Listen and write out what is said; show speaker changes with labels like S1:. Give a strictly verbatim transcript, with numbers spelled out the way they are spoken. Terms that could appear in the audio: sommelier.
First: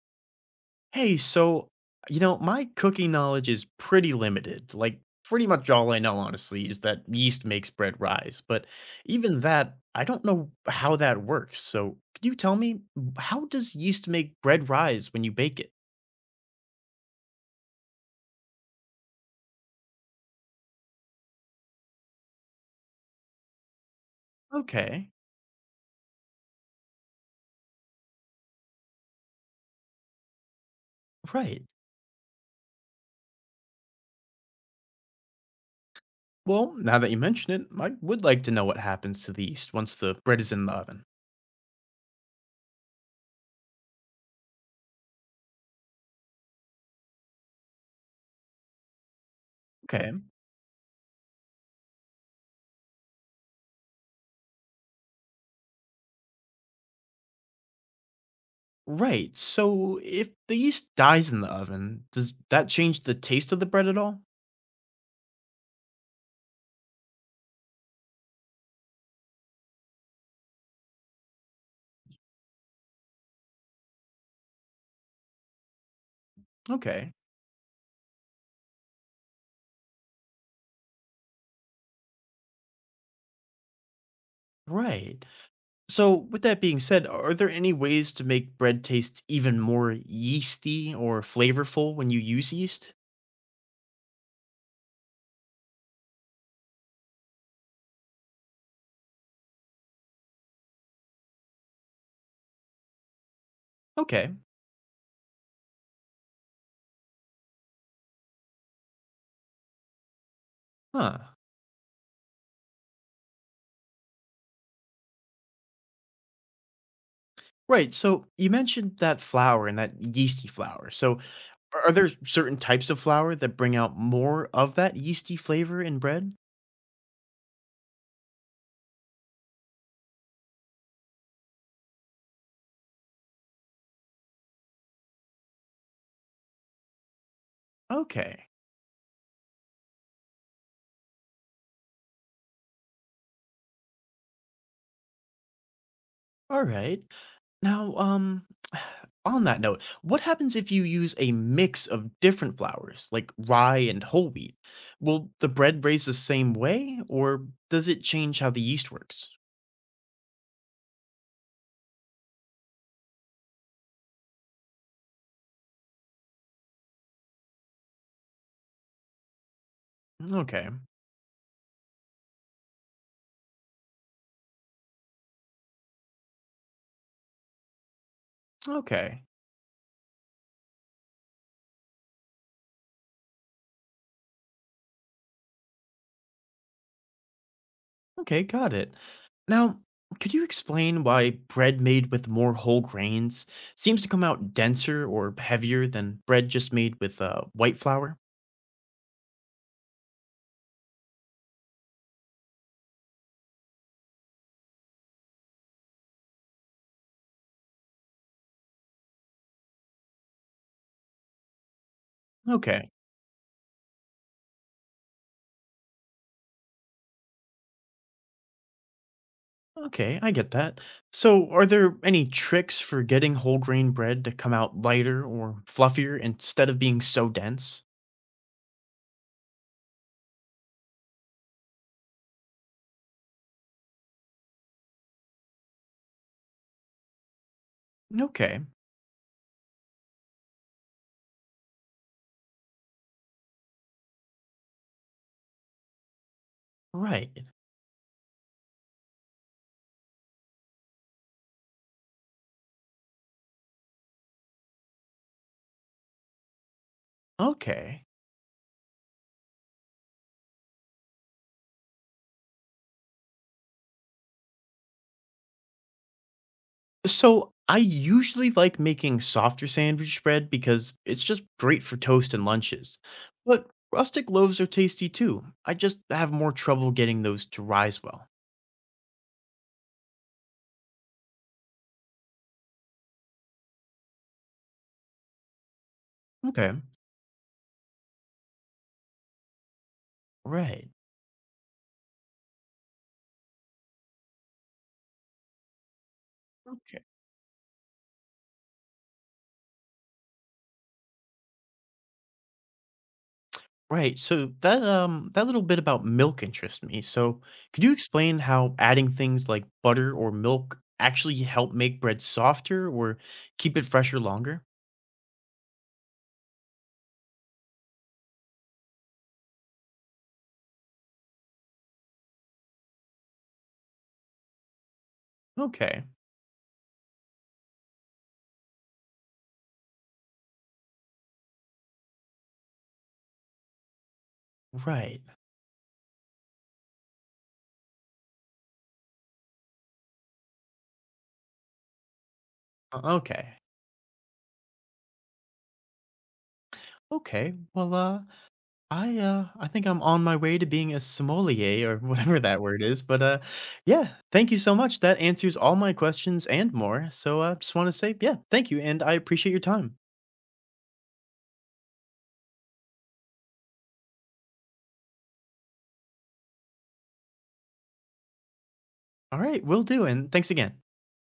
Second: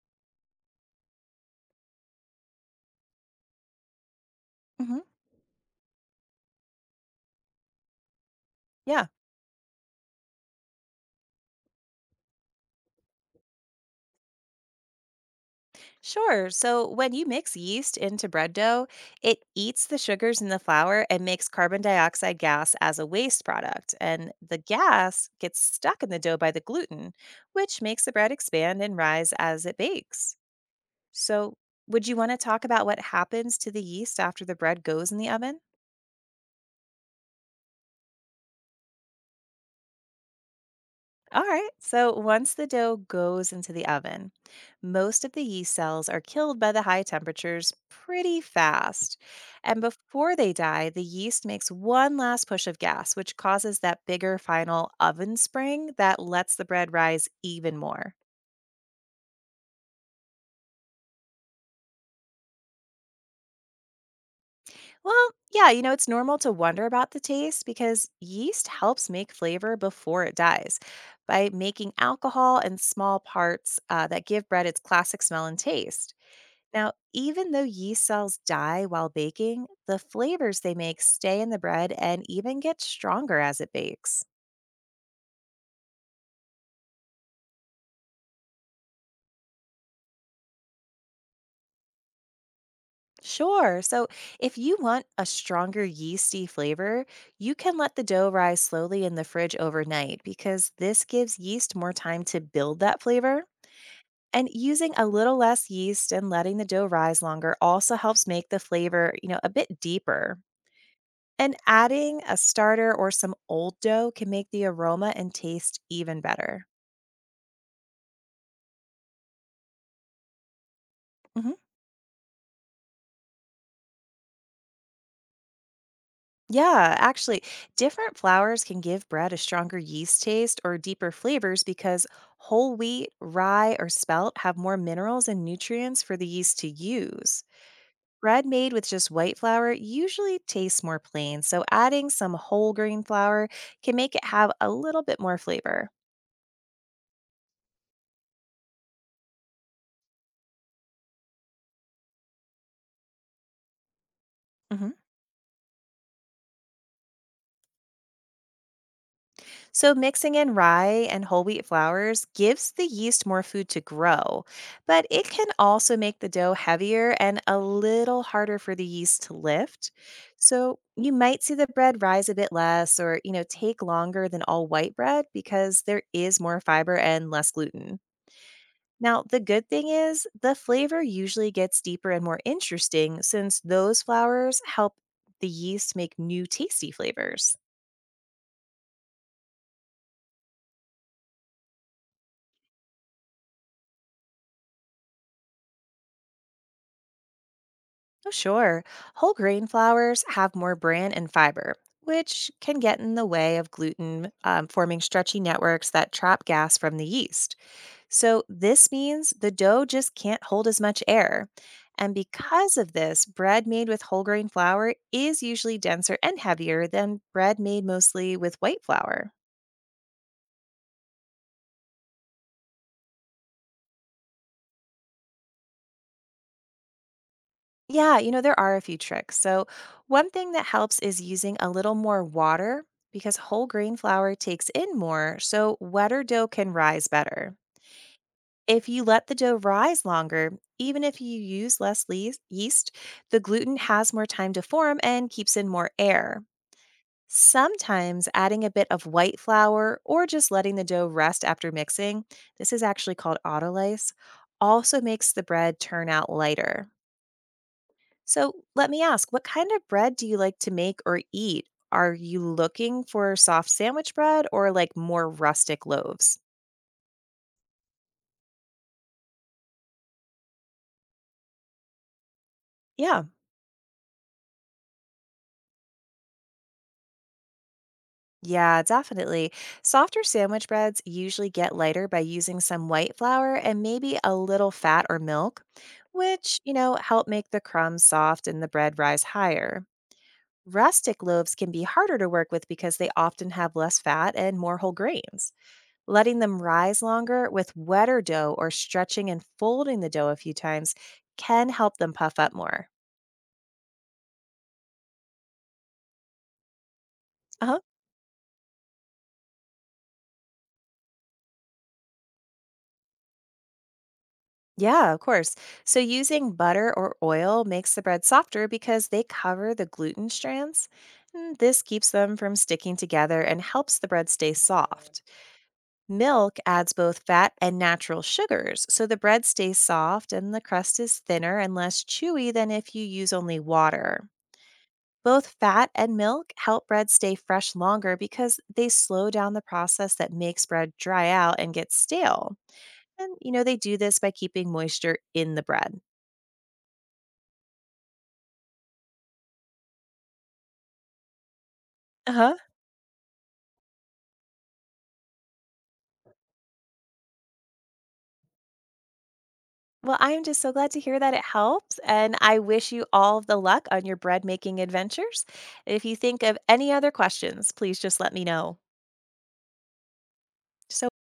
S1: Hey, so, you know, my cooking knowledge is pretty limited. Like,
S2: hmm
S1: pretty much all I know, honestly, is that yeast makes bread rise. But
S2: Yeah,
S1: even that, I don't know how that works. So, could you tell me, how does yeast make bread rise when you bake it?
S2: sure. So when you mix yeast into bread dough, it eats the sugars in the flour and makes carbon dioxide gas as a waste product. And the
S1: Okay,
S2: gas gets stuck in the dough by the gluten, which makes the bread expand and rise as it bakes. So,
S1: right.
S2: would you want to talk about what happens to the yeast after the bread goes in the oven?
S1: Well, now that you mention it, I would like to know what happens to the yeast once the bread is in the oven.
S2: All right, so once the dough goes into the oven, most of the yeast cells are killed by the high temperatures pretty fast. And
S1: Okay,
S2: before they die, the yeast makes one last push of gas, which causes that bigger final oven spring that lets the bread rise even more.
S1: right. So, if the yeast dies in the oven, does that change the taste of the bread at all?
S2: Well, yeah, you know, it's normal to wonder about the taste because yeast helps make flavor before it dies by making alcohol and small parts uh, that give bread its classic smell and taste. Now,
S1: Okay,
S2: even though yeast cells die while baking, the flavors they make stay in the bread and even get stronger as it bakes.
S1: right. So, with that being said, are there any ways to make bread taste even more yeasty or flavorful when you use yeast?
S2: Sure. So, if you want a stronger yeasty flavor, you can let the dough rise slowly in the fridge overnight because this gives yeast more time to build that flavor.
S1: Okay.
S2: And using a little less yeast and letting the dough rise longer also helps make the flavor, you know, a bit deeper.
S1: Huh.
S2: And adding a starter or some old dough can make the aroma and taste even better.
S1: Right. So, you mentioned that flour and that yeasty flour. So,
S2: hmm
S1: are are there certain types of flour that bring out more of that yeasty flavor in bread?
S2: Yeah, actually, different flours can give bread a stronger yeast taste or deeper flavors because whole wheat, rye, or spelt have more minerals and nutrients for the yeast to use. Bread
S1: Okay.
S2: made with just white flour usually tastes more plain, so adding some whole grain flour can make it have a little bit more flavor.
S1: Alright. Now, um, on that note, what happens if you use a mix of different flours, like rye and whole wheat?
S2: hmm
S1: Will the bread raise the same way, or does it change how the yeast works?
S2: So, mixing in rye and whole wheat flours gives the yeast more food to grow, but it can also make the dough heavier and a little harder for the yeast to lift.
S1: Okay,
S2: So, you might see the bread rise a bit less or, you know, take longer than all white bread because there is more fiber and less gluten. Now,
S1: okay,
S2: the good thing is the flavor usually gets deeper and more interesting since those flours help the yeast make new tasty flavors.
S1: okay, got it. Now, could you explain why bread made with more whole grains seems to come out denser or heavier than bread just made with uh, white flour?
S2: Oh, sure. Whole grain flours have more bran and fiber, which can get in the way of gluten, um, forming stretchy networks that trap gas from the yeast. So, this means the dough just can't hold as much air. And because
S1: Okay.
S2: of this, bread made with whole grain flour is usually denser and heavier than bread made mostly with white flour.
S1: Okay, I get that. So, are there any tricks for getting whole grain bread to come out lighter or fluffier instead of being so dense?
S2: Yeah, you know, there are a few tricks. So, one thing that helps is using a little more water because whole grain flour takes in more, so wetter dough can rise better.
S1: Okay,
S2: If you let the dough rise longer, even if you use less leas- yeast, the gluten has more time to form and keeps in more air.
S1: right.
S2: Sometimes adding a bit of white flour or just letting the dough rest after mixing, this is actually called autolyse, also makes the bread turn out lighter.
S1: Okay.
S2: So let me ask, what kind of bread do you like to make or eat? Are you looking for soft sandwich bread or like more rustic loaves?
S1: So, I usually like making softer sandwich bread because it's just great for toast and lunches.
S2: Yeah.
S1: But rustic loaves are tasty too. I just have more trouble getting those to rise well.
S2: Yeah, definitely. Softer sandwich breads usually get lighter by using some white flour and maybe a little fat or milk, which, you
S1: Okay,
S2: know, help make the crumbs soft and the bread rise higher.
S1: right.
S2: Rustic loaves can be harder to work with because they often have less fat and more whole grains. Letting them
S1: Okay.
S2: rise longer with wetter dough or stretching and folding the dough a few times can help them puff up more.
S1: Right. So that um that little bit about milk interests me. So
S2: Uh huh.
S1: could you explain how adding things like butter or milk actually help make bread softer or keep it fresher longer?
S2: Yeah, of course. So using butter or oil makes the bread softer because they cover the gluten strands. Mm, This keeps them from sticking together and helps the bread stay soft.
S1: Okay.
S2: Milk adds both fat and natural sugars, so the bread stays soft and the crust is thinner and less chewy than if you use only water.
S1: Right.
S2: Both fat and milk help bread stay fresh longer because they slow down the process that makes bread dry out and get stale.
S1: Uh,
S2: And, you
S1: okay.
S2: know, they do this by keeping moisture in the bread.
S1: Okay. Well, uh I uh I think I'm on my way to being a sommelier or
S2: Uh
S1: whatever
S2: huh.
S1: that word is, but uh yeah, thank you so much. That answers all my questions and more. So I uh, just want to say, yeah, thank you and I appreciate your time.
S2: Well, I am just so glad to hear that it helps. And I wish you all the luck on your bread making adventures. If you think of any other questions, please just let me know.
S1: All right, will do and thanks again.
S2: So.